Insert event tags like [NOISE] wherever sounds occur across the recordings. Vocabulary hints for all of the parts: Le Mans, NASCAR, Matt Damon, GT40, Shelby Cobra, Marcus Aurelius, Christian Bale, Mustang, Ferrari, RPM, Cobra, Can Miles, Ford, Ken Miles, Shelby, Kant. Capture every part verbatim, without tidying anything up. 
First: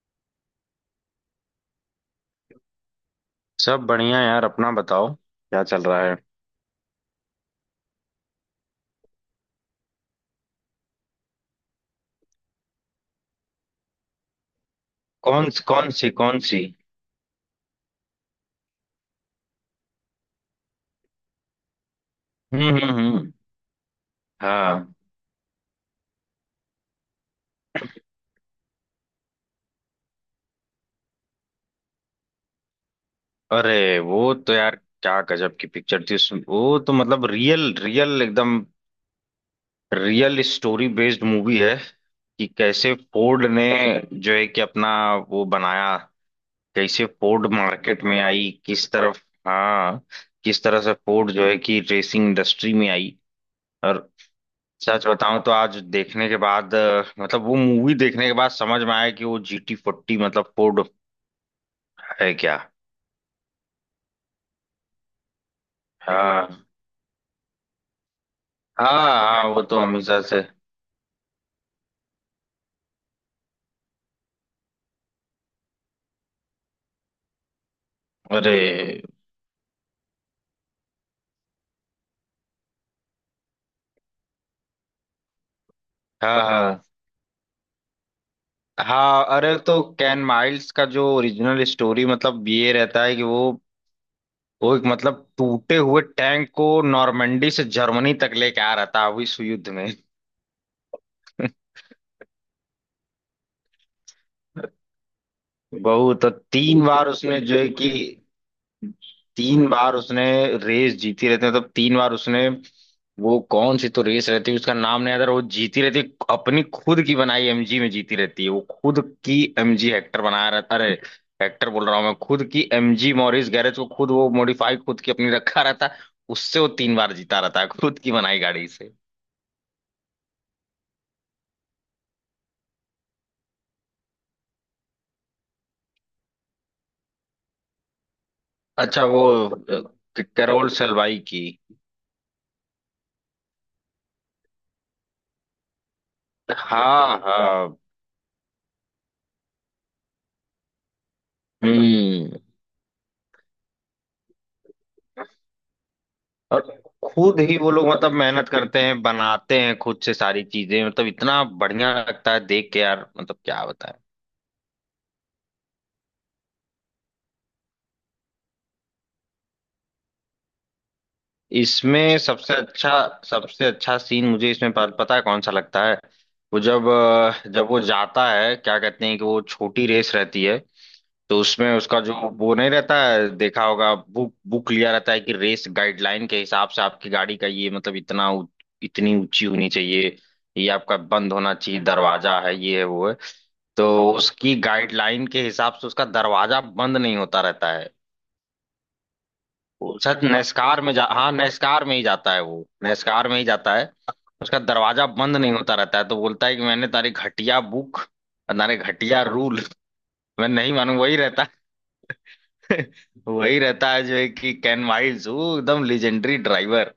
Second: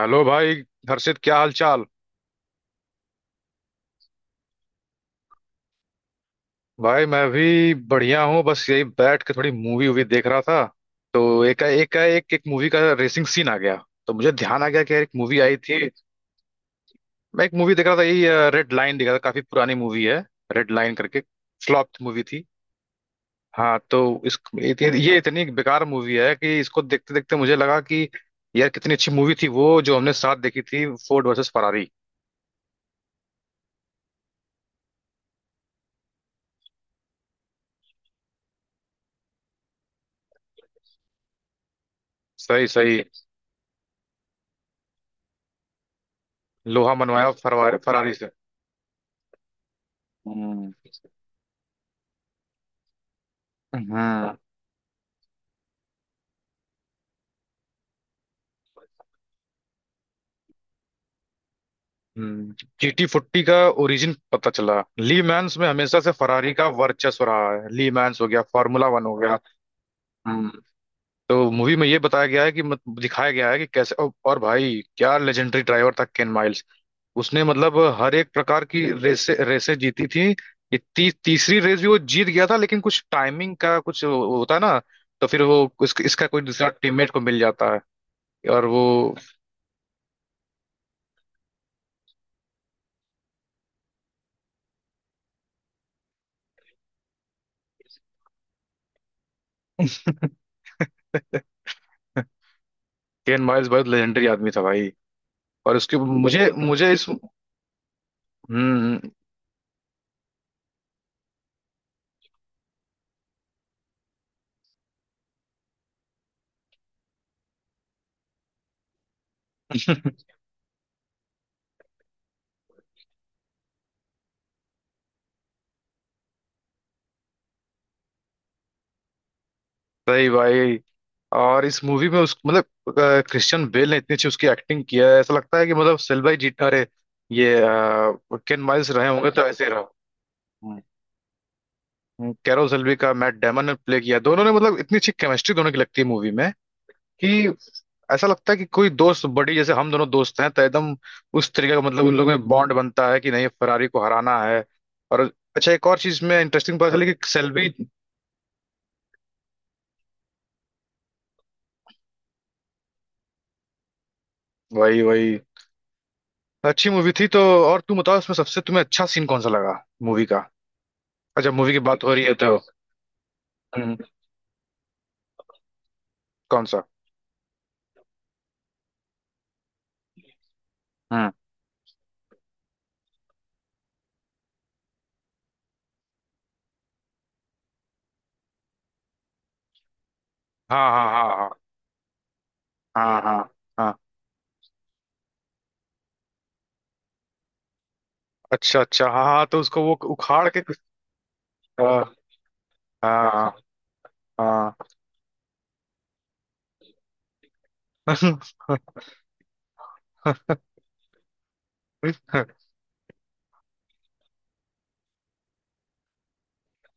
Hello भाई। हर्षित, क्या हाल चाल? सब बढ़िया यार, अपना बताओ क्या चल रहा है। भाई मैं भी बढ़िया हूँ, बस यही बैठ के थोड़ी मूवी वूवी देख रहा था। तो एक एक एक एक मूवी का रेसिंग सीन आ गया, तो मुझे ध्यान आ गया कि यार एक मूवी कौन आई थी। कौन सी, कौन सी? मैं एक मूवी देख रहा था यही, रेड लाइन देख रहा था, काफी पुरानी मूवी है, रेड लाइन करके, फ्लॉप मूवी थी। हम्म, हम्म, हम्म। हाँ तो इस इत- हाँ। ये इतनी बेकार मूवी है कि इसको देखते देखते मुझे लगा कि यार कितनी अच्छी मूवी थी वो जो हमने साथ देखी थी, फोर्ड वर्सेस फरारी। अरे वो तो यार, क्या गजब की पिक्चर थी। उसमें वो तो मतलब रियल रियल, एकदम रियल स्टोरी बेस्ड मूवी है। कि सही कैसे सही। फोर्ड ने जो है कि अपना वो बनाया, लोहा कैसे मनवाया फोर्ड फरवा- मार्केट फरारी में से। आई, किस तरफ। हाँ, किस हम्म, तरह से फोर्ड जो है कि रेसिंग इंडस्ट्री में आई। और हम्म, सच बताऊं तो आज देखने के बाद, अ, मतलब वो मूवी देखने के बाद समझ में आया कि वो जी टी फोर्टी मतलब फोर्ड है हम्म। क्या। जी टी फोर्टी का ओरिजिन पता चला। ली मैंस में हमेशा से फरारी हाँ का वर्चस्व रहा है, ली मैंस हो गया, फार्मूला हाँ वन हो गया। हाँ, वो तो हमेशा से। हम्म। तो मूवी में ये बताया गया है कि मत, दिखाया गया है कि कैसे और और भाई क्या लेजेंडरी ड्राइवर था केन माइल्स। उसने मतलब हर एक अरे। प्रकार की रेसे रेसे जीती थी। ये ती, तीसरी रेस भी वो जीत गया था, लेकिन कुछ टाइमिंग का कुछ होता है ना। तो फिर वो इस, इसका हाँ कोई दूसरा हाँ टीममेट को मिल जाता है, और वो हाँ, अरे तो कैन माइल्स का जो ओरिजिनल स्टोरी मतलब ये रहता है कि वो वो एक मतलब टूटे हुए टैंक को नॉर्मंडी से जर्मनी तक लेके आ रहा था अभी इस युद्ध में [LAUGHS] [LAUGHS] केन माइल्स बहुत लेजेंडरी आदमी था भाई। और उसके बहुत, तो मुझे तीन मुझे इस। बार उसने जो है कि, हम्म। तीन बार उसने रेस जीती रहती है, मतलब तीन बार उसने, वो कौन सी तो रेस रहती है, उसका नाम नहीं आता, वो जीती रहती है। अपनी खुद की बनाई एमजी में जीती रहती है, वो खुद की एमजी [LAUGHS] हेक्टर बनाया रहता, अरे हेक्टर बोल रहा हूँ मैं, खुद की एमजी, मॉरिस गैरेज को खुद वो मॉडिफाई खुद की अपनी रखा रहता है। उससे वो तीन बार जीता रहता है खुद की बनाई गाड़ी से। सही भाई। और इस मूवी में उस मतलब अ, क्रिश्चियन बेल ने इतनी अच्छी उसकी एक्टिंग किया है, ऐसा लगता है कि मतलब सेल्वी जी, अरे ये अ, केन माइल्स अच्छा रहे वो होंगे तो ऐसे ही रहो। अ, कैरोल हम्म, सलवाई की। हम्म, कैरल सेल्वी का मैट डेमन ने प्ले किया, दोनों ने मतलब इतनी अच्छी केमिस्ट्री दोनों की लगती है मूवी में, हाँ कि हाँ। ऐसा लगता है कि कोई दोस्त बड़ी जैसे हम दोनों दोस्त हैं तो एकदम उस तरीके का, मतलब उन लोगों हम्म। में बॉन्ड बनता है कि नहीं फरारी को हराना है। और अच्छा एक और चीज में और इंटरेस्टिंग पता चली कि खुद ही सेल्वी। वो लोग मतलब मेहनत करते हैं, बनाते हैं खुद से सारी चीजें, मतलब इतना बढ़िया लगता है देख के यार, मतलब क्या बताएं। वही वही, अच्छी मूवी थी तो। और तुम बताओ इसमें सबसे तुम्हें अच्छा सीन कौन सा लगा, मूवी का? अच्छा, मूवी की बात हो इसमें रही है सबसे तो। अच्छा, सबसे हम्म, अच्छा सीन मुझे इसमें प- पता है कौन सा लगता है। वो कौन सा? जब, अ, जब वो जाता है, क्या कहते हैं कि वो छोटी रेस रहती है। हम्म। तो उसमें उसका जो वो नहीं रहता है, देखा होगा, बुक बुक लिया रहता है कि रेस गाइडलाइन के हिसाब से आपकी गाड़ी का ये मतलब इतना ऊ- इतनी ऊंची होनी चाहिए, ये हाँ आपका हाँ, बंद हाँ, होना चाहिए दरवाजा, है ये है वो है। हाँ। हाँ, हाँ, हाँ। तो उसकी गाइडलाइन के हिसाब से उसका दरवाजा बंद नहीं होता रहता है। अच्छा अच्छा, हाँ हाँ, तो उसको वो वो शायद उखाड़ के कुछ। नेस्कार में जा, हाँ नेस्कार में हाँ, ही जाता है, वो नेस्कार में ही हाँ, जाता है। उसका हाँ। दरवाजा बंद नहीं होता रहता है तो बोलता है कि मैंने तारी घटिया बुक, तारे [LAUGHS] घटिया रूल मैं नहीं मानू वही रहता है। वही रहता है जो है कि कैन वाइल्ड वो एकदम लेजेंडरी ड्राइवर।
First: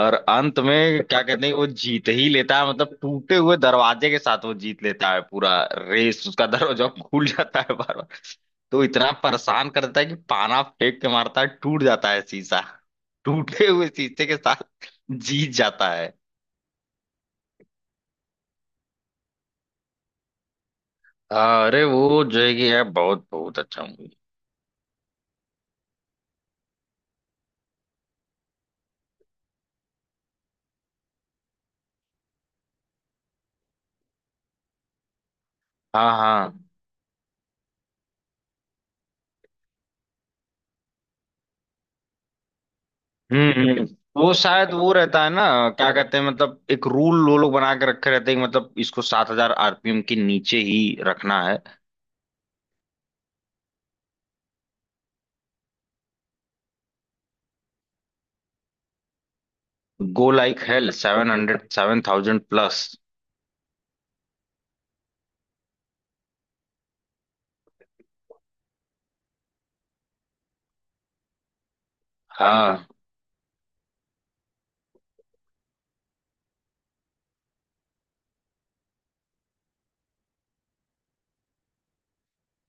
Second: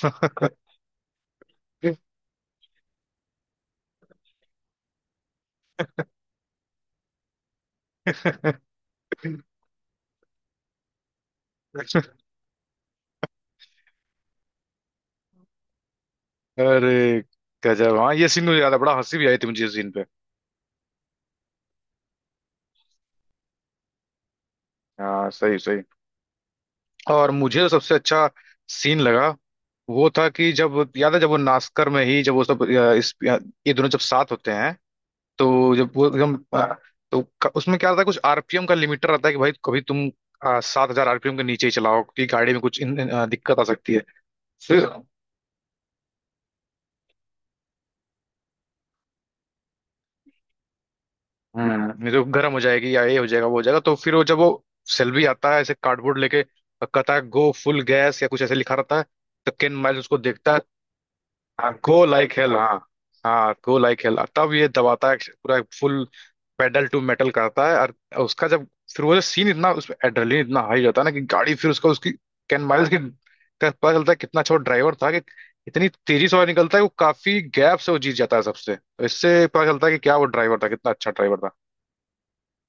और अंत में क्या कहते हैं वो जीत ही लेता है, मतलब टूटे हुए दरवाजे के साथ वो जीत लेता है पूरा रेस, उसका दरवाजा खुल जाता है बार बार। तो इतना परेशान करता है कि पाना फेंक के मारता है, टूट जाता है शीशा, टूटे हुए शीशे के साथ जीत जाता है। अरे गजब। हाँ, ये सीन मुझे याद है, बड़ा हंसी भी आई थी मुझे इस सीन पे। अरे वो जो है कि यार, बहुत बहुत अच्छा मूवी। हाँ सही सही। और मुझे जो सबसे अच्छा सीन लगा वो था कि जब याद है जब वो नास्कर में ही जब वो सब अ, इस अ, ये दोनों जब साथ होते हैं, तो जब वो हाँ एकदम हाँ। अ, तो क- उसमें क्या रहता है कुछ आर पी एम का लिमिटर रहता है कि भाई कभी तुम सात हजार आर पी एम के नीचे ही चलाओ, क्योंकि गाड़ी में कुछ इन, इन, अ, दिक्कत आ हम्म, हम्म। सकती है। वो शायद फिर। वो रहता है ना, क्या कहते हैं मतलब एक रूल वो लोग बना के रखे रहते हैं कि मतलब इसको सात हजार आरपीएम के नीचे ही रखना है। हम्म नहीं तो गर्म हो जाएगी या ये हो जाएगा वो हो जाएगा। तो फिर वो जब वो सेल्वी आता है ऐसे कार्डबोर्ड लेके और कहता है गो फुल गैस या कुछ ऐसे लिखा रहता है, तो केन माइल्स उसको गो देखता है। लाइक हेल सेवन हंड्रेड हाँ seven go like thousand hell, हाँ। प्लस। हाँ गो लाइक हेल, तब ये दबाता है पूरा फुल, पेडल टू मेटल करता है, और उसका जब फिर वो जो सीन इतना उसमें एड्रेनलिन इतना हाई रहता है ना कि गाड़ी, फिर उसका उसकी कैन हाँ। माइल्स की का पता चलता है कितना अच्छा ड्राइवर था, कि इतनी तेजी से वो निकलता है वो काफी गैप से वो जीत जाता है सबसे। तो इससे पता चलता है कि क्या वो ड्राइवर था, कितना अच्छा ड्राइवर था।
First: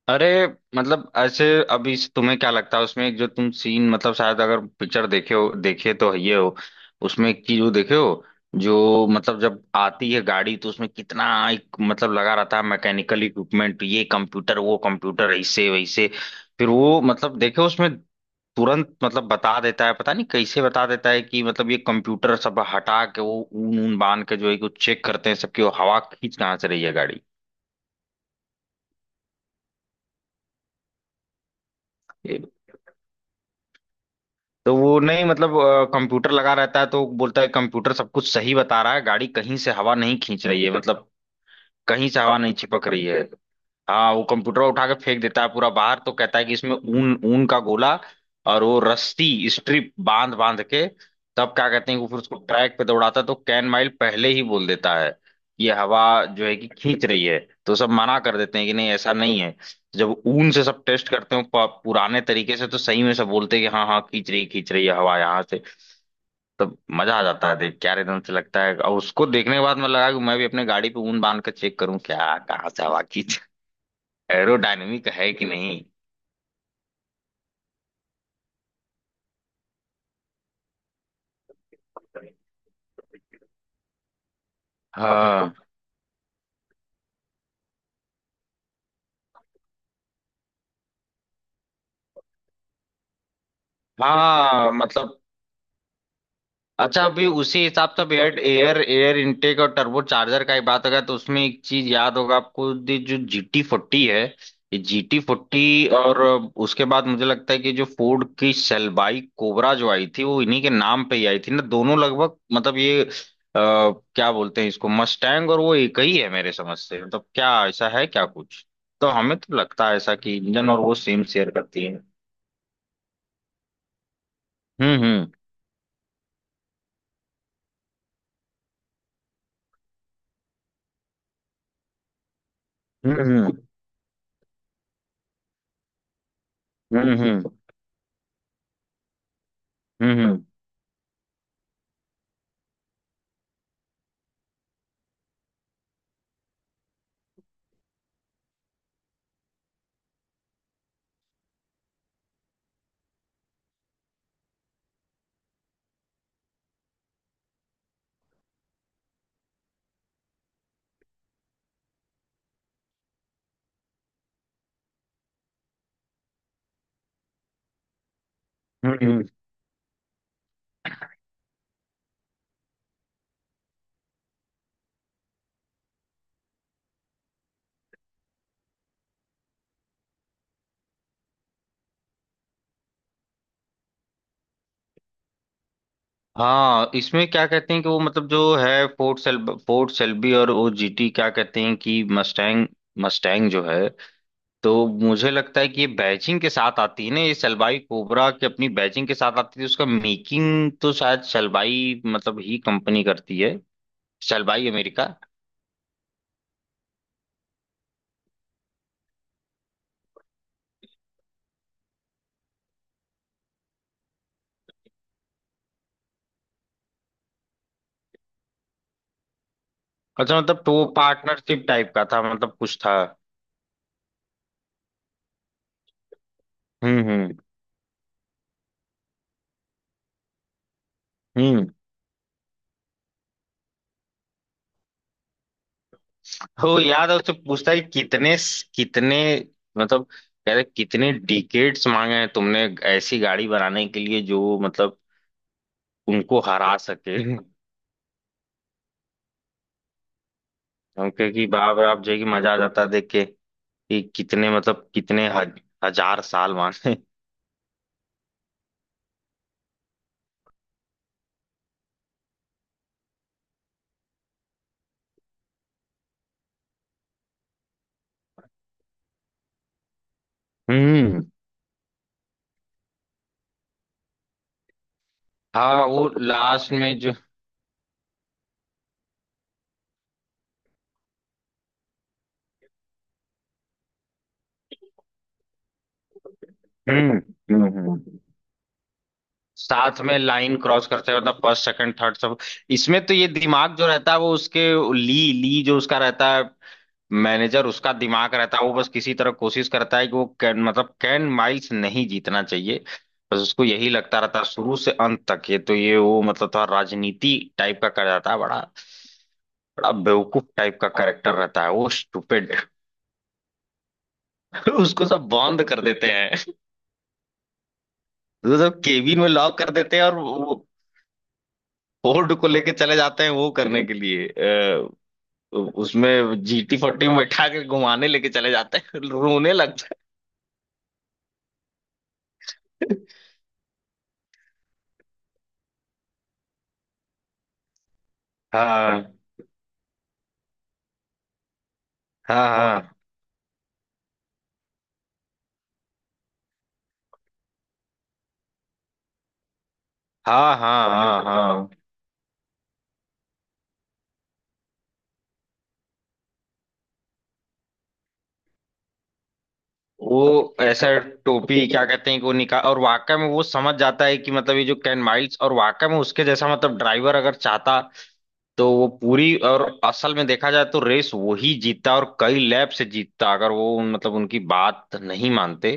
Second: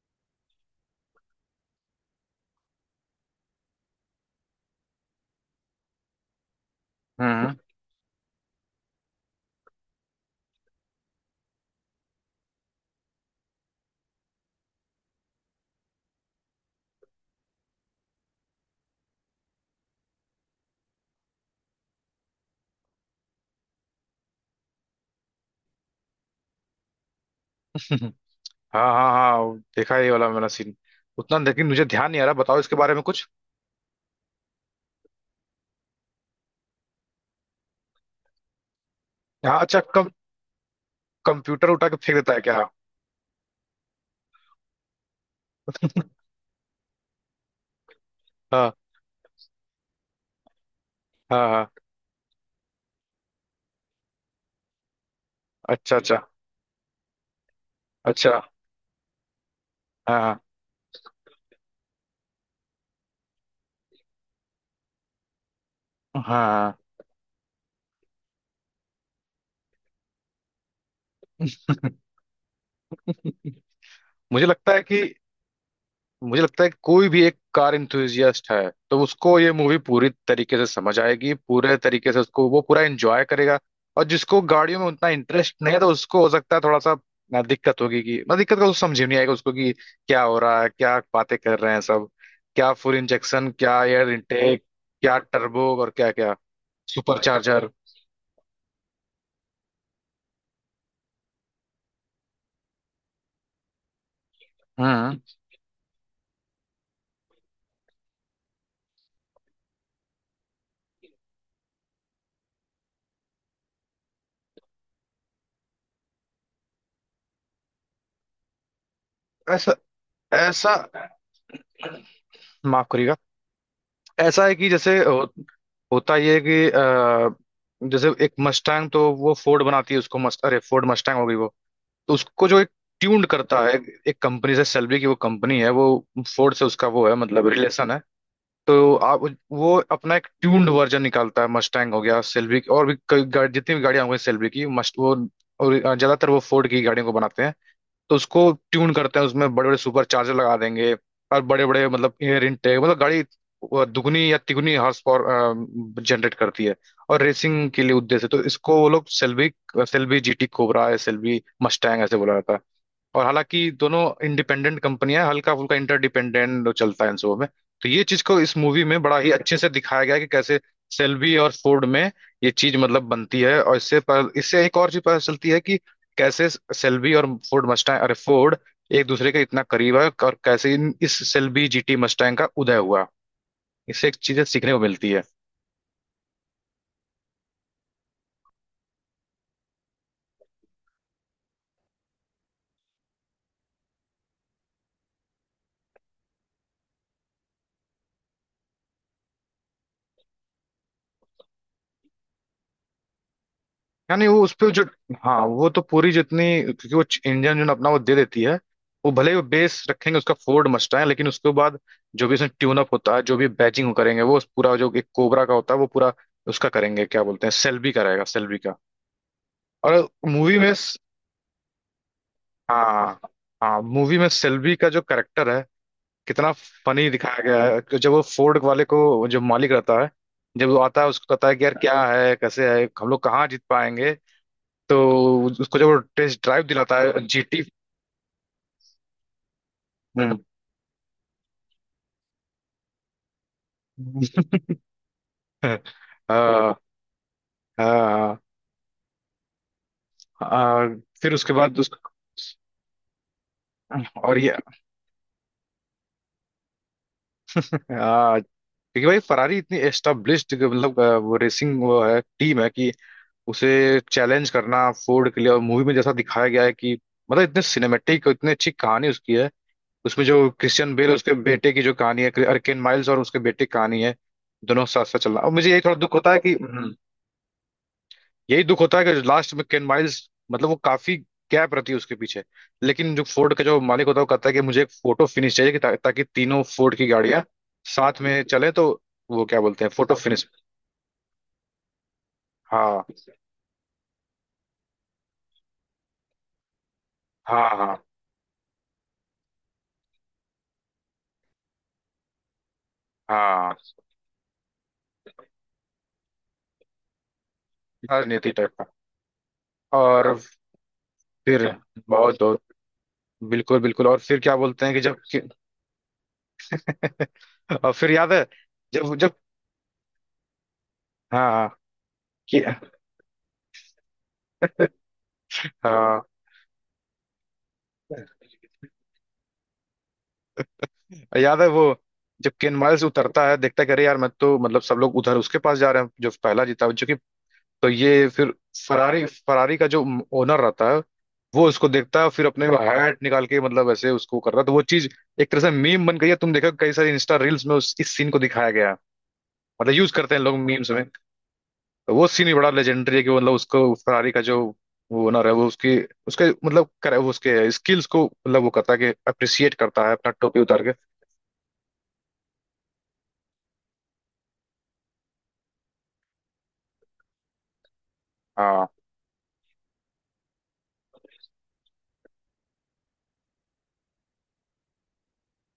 अरे मतलब ऐसे, अभी से तुम्हें क्या लगता है उसमें एक जो तुम सीन, मतलब शायद अगर पिक्चर देखे हो, देखे तो ये हो, उसमें एक हम्म। चीज वो देखे हो, जो मतलब जब आती है गाड़ी तो उसमें कितना एक मतलब लगा रहता है, मैकेनिकल इक्विपमेंट, ये कंप्यूटर वो कंप्यूटर ऐसे वैसे। फिर वो मतलब देखे हो उसमें तुरंत मतलब बता देता है, पता नहीं कैसे बता देता है कि, मतलब ये कंप्यूटर सब हटा के वो ऊन ऊन बांध के जो है कि वो चेक करते हैं सबकी, वो हवा खींच कहाँ से रही है गाड़ी। [LAUGHS] हाँ हाँ हाँ, वो देखा है ये वाला मैंने सीन, उतना लेकिन मुझे ध्यान नहीं आ रहा, बताओ इसके बारे में कुछ। तो वो नहीं मतलब, कंप्यूटर लगा रहता है तो वो बोलता है कंप्यूटर सब कुछ सही बता रहा है, गाड़ी कहीं हाँ से अच्छा, हवा कम नहीं खींच रही है, मतलब कंप्यूटर उठा के कहीं फेंक से देता हवा है नहीं क्या? हाँ। चिपक रही है। हाँ वो कंप्यूटर उठा के फेंक देता है पूरा बाहर तो कहता है कि इसमें ऊन ऊन का गोला और वो रस्सी स्ट्रिप बांध बांध के, हाँ तब क्या हाँ। कहते हैं कि फिर उसको ट्रैक पे दौड़ाता है तो कैन माइल पहले ही बोल देता है कि ये अच्छा हवा अच्छा। जो है कि खींच रही है। तो सब मना कर अच्छा। देते हैं कि नहीं ऐसा नहीं है। जब हाँ। ऊन से सब टेस्ट करते हो प- पुराने तरीके से तो सही में सब बोलते हैं कि हाँ हाँ खींच रही खींच रही है हवा यहाँ से। हाँ। तब मजा आ जाता है देख, क्या एकदम से लगता है। और उसको देखने के बाद मैं लगा कि मैं भी अपने गाड़ी पे ऊन बांध कर चेक करूँ क्या कहाँ से हवा खींच, मुझे लगता है कि एरोडायनेमिक है कि नहीं। मुझे लगता है कि कोई भी एक कार इंथुजियास्ट है तो उसको ये मूवी पूरी तरीके से समझ आएगी, पूरे तरीके से उसको वो पूरा एंजॉय करेगा। और जिसको गाड़ियों में उतना हाँ इंटरेस्ट नहीं है तो उसको हो सकता है थोड़ा सा ना दिक्कत होगी कि ना दिक्कत का उसको समझ ही नहीं आएगा उसको, कि क्या हो रहा है, क्या बातें कर रहे हैं सब, क्या फुल इंजेक्शन, क्या एयर इनटेक, हाँ क्या मतलब। टर्बो, और क्या क्या अच्छा सुपर अभी उसी चार्जर। हिसाब से एयर एयर एयर इनटेक और टर्बो चार्जर का ही बात अगर, तो उसमें एक चीज याद होगा आपको ये जो जी टी फोर्टी है, ये जी हम्म। T forty. और उसके बाद मुझे लगता है कि जो फोर्ड की सेलबाई कोबरा जो आई थी वो इन्हीं के नाम पे ही आई थी ना, दोनों लगभग मतलब ये अ, क्या बोलते हैं इसको मस्टैंग, और वो एक ही है मेरे समझ से, मतलब क्या ऐसा है क्या कुछ। तो हमें तो ऐसा लगता है ऐसा कि इंजन ऐसा और वो सेम शेयर करती है। माफ करिएगा। ऐसा है कि जैसे हम्म, हम्म, होता ये है कि अ, जैसे एक मस्टैंग तो वो फोर्ड बनाती है, उसको मस्ट, अरे फोर्ड मस्टैंग हो गई वो। तो उसको जो एक ट्यून्ड हम्म, करता है, एक कंपनी, से सेल्बी की वो कंपनी है वो, फोर्ड से उसका वो है हम्म, मतलब हम्म, रिलेशन है। तो आप, वो अपना एक हम्म, ट्यून्ड वर्जन निकालता है, मस्टैंग हो गया सेल्बी, और भी कई गा- जितनी भी गाड़ियां हो गई सेल्बी की मस्ट वो। और ज्यादातर वो फोर्ड की गाड़ियों को बनाते हैं, तो उसको ट्यून करते हैं, उसमें बड़े बड़े सुपर चार्जर लगा देंगे, और बड़े बड़े मतलब एयर इनटेक, मतलब गाड़ी वो दुगनी या तिगुनी हॉर्स पावर जनरेट करती है और रेसिंग के लिए उद्देश्य है। तो इसको वो लोग Shelby Shelby G T cobra या सेल्बी मस्टैंग ऐसे बोला जाता है। और हालांकि दोनों इंडिपेंडेंट कंपनियां, हल्का फुल्का इंटरडिपेंडेंट चलता है इन सबों में। तो ये चीज को इस मूवी हम्म, में बड़ा हम्म। ही अच्छे से दिखाया गया है कि कैसे सेल्बी और फोर्ड में ये चीज मतलब बनती है, और इससे पर, इससे एक और चीज पता चलती है कि कैसे सेल्बी और फोर्ड मस्टैंग, अरे फोर्ड एक दूसरे के इतना करीब है, और कैसे इन, इस सेल्बी जी टी मस्टैंग का उदय हुआ, इससे एक चीजें सीखने को मिलती है। हाँ इसमें क्या कहते हैं कि वो मतलब जो है, फोर्ट सेल फोर्ट सेल्बी, और वो जीटी क्या कहते हैं कि मस्टैंग, मस्टैंग जो है। तो मुझे लगता है कि ये बैचिंग के साथ आती है ना, ये सलवाई कोबरा की अपनी बैचिंग के साथ आती है, उसका मेकिंग तो शायद सलवाई मतलब ही कंपनी करती है। यानी वो उस सलवाई पे जो। अमेरिका। हाँ वो तो पूरी जितनी, क्योंकि वो इंजन जो ना अपना वो दे देती है, वो भले ही वो बेस रखेंगे उसका फोर्ड मस्टैंग, लेकिन उसके बाद जो भी उसमें ट्यून अप होता है, जो भी बैचिंग वो करेंगे, वो उस पूरा जो एक कोबरा का होता है वो पूरा उसका करेंगे, क्या बोलते हैं, सेल्बी का रहेगा सेल्बी का। और अच्छा मूवी मतलब में। तो पार्टनरशिप टाइप का था, मतलब कुछ था। हाँ हाँ, मूवी में सेल्वी का जो करेक्टर है कितना हम्म, फनी हम्म, दिखाया गया है, कि जब वो फोर्ड वाले को, जो मालिक रहता है, जब वो आता है उसको कहता है कि हम्म। यार क्या है, कैसे है, हम लोग कहाँ जीत पाएंगे। तो उसको जब वो टेस्ट ड्राइव हो दिलाता याद है है उससे जी टी। पूछता है कि कितने, कितने, मतलब हम्म। कह रहे कितने डिकेट्स मांगे हैं तुमने ऐसी गाड़ी बनाने के लिए जो मतलब [LAUGHS] उनको हाँ। हरा सके। हाँ, हाँ, हम कहे फिर कि उसके बाद बाप रे उस। बाप जो है कि मजा आ जाता है देख के, कि और कितने ये। मतलब कितने हज, हजार साल मांगे। हाँ, क्योंकि भाई फरारी इतनी एस्टाब्लिश्ड मतलब अ, वो रेसिंग वो है टीम है, कि उसे चैलेंज करना फोर्ड के लिए। और मूवी में जैसा दिखाया गया है कि मतलब इतने सिनेमेटिक और इतनी अच्छी कहानी उसकी है, उसमें जो क्रिश्चियन बेल हम्म। उसके बेटे की जो कहानी है, अर्केन माइल्स और उसके बेटे की कहानी है, दोनों साथ साथ चलना, और मुझे यही हाँ थोड़ा वो दुख होता है कि लास्ट हम्म, में जो। यही दुख होता है कि लास्ट में केन माइल्स मतलब वो काफी गैप रहती है उसके पीछे। लेकिन जो फोर्ड का जो मालिक होता है वो कहता है कि मुझे एक फोटो फिनिश चाहिए, कि ता, ताकि तीनों फोर्ड की हम्म, गाड़ियां हम्म, हम्म। साथ में चले। तो वो क्या बोलते हैं, साथ फोटो में फिनिश। लाइन क्रॉस करते हैं मतलब फर्स्ट सेकंड थर्ड सब। हाँ, इसमें तो ये दिमाग जो रहता है वो उसके, ली, ली जो उसका रहता है मैनेजर, हाँ, उसका हाँ, दिमाग रहता है वो, बस किसी तरह कोशिश करता है कि वो कैन मतलब कैन माइल्स नहीं जीतना चाहिए। बस उसको हाँ। यही लगता रहता है शुरू से अंत तक, ये तो ये वो मतलब थोड़ा राजनीति टाइप का कर जाता है राजनीति टाइप बड़ा। का। बड़ा और बेवकूफ टाइप का कैरेक्टर रहता फिर है वो, बहुत स्टूपिड। बहुत, बिल्कुल बिल्कुल। और फिर क्या [LAUGHS] बोलते हैं कि उसको जब सब कि, बंद कर देते हैं। [LAUGHS] और फिर याद है उसको सब जब केबिन में जब लॉक कर देते हैं और वो हाँ हाँ, फोर्ड को कि- लेके चले जाते हैं वो करने के लिए, अ, हाँ उसमें जीटी फोर्टी में बैठा के घुमाने लेके चले जाते हैं, रोने लगता याद है वो जब केन है। माइल्स उतरता है देखता है कि अरे यार, मैं तो मतलब सब लोग उधर उसके पास जा रहे हैं जो पहला जीता जो कि। तो ये फिर हाँ फरारी फरारी का जो ओनर रहता है वो उसको देखता है फिर हाँ अपने हाँ हैट निकाल के मतलब ऐसे उसको कर रहा है। तो वो चीज एक तरह से मीम बन गई है, तुम देखो कई सारी इंस्टा रील्स में उस इस सीन को दिखाया गया है, मतलब यूज करते हैं हाँ लोग हाँ मीम्स में। हाँ हाँ। वो सीन भी बड़ा लेजेंडरी है, कि वो मतलब उसको फरारी का जो वो ओनर है, वो उसकी उसके मतलब करे वो उसके स्किल्स को मतलब वो करता है, कि अप्रिसिएट करता है अपना वो टोपी उतार ऐसा के। टोपी क्या कहते हैं कि वो निकाल, और वाकई में वो समझ जाता है कि मतलब ये जो कैन माइल्स, और वाकई में उसके जैसा मतलब ड्राइवर अगर चाहता, तो हाँ वो पूरी, और असल में देखा जाए तो रेस वही जीतता और कई लैप से जीतता, अगर वो उन- मतलब उनकी बात नहीं मानते।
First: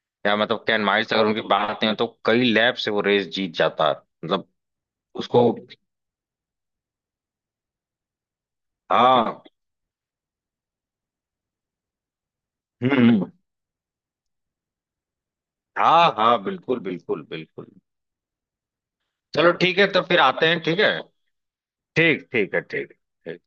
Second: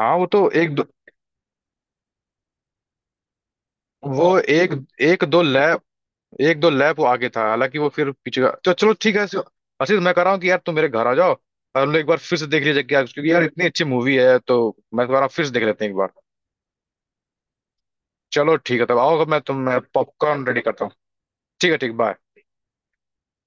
हाँ, वो या तो मतलब एक दो, कैन माइल्स अगर उनकी बात नहीं मानते, तो कई लैप से वो रेस जीत जाता। वो मतलब एक एक दो उसको। लैप, एक दो लैप वो आगे था, हालांकि वो फिर पीछे का तो चलो ठीक है, हाँ। सो- आशीष मैं कह रहा हूँ कि यार तुम मेरे घर आ जाओ और हम लोग एक बार फिर से देख लीजिए हम्म, क्या, क्योंकि हम्म। यार इतनी अच्छी मूवी है, तो मैं दोबारा फिर से देख लेते हैं एक बार। हाँ हाँ, बिल्कुल बिल्कुल बिल्कुल। चलो ठीक है तब आओ, मैं चलो तुम, मैं ठीक है तो फिर पॉपकॉर्न आते रेडी हैं, ठीक करता हूँ। है। ठीक है, ठीक, बाय। ठीक, ठीक है, ठीक, ठीक।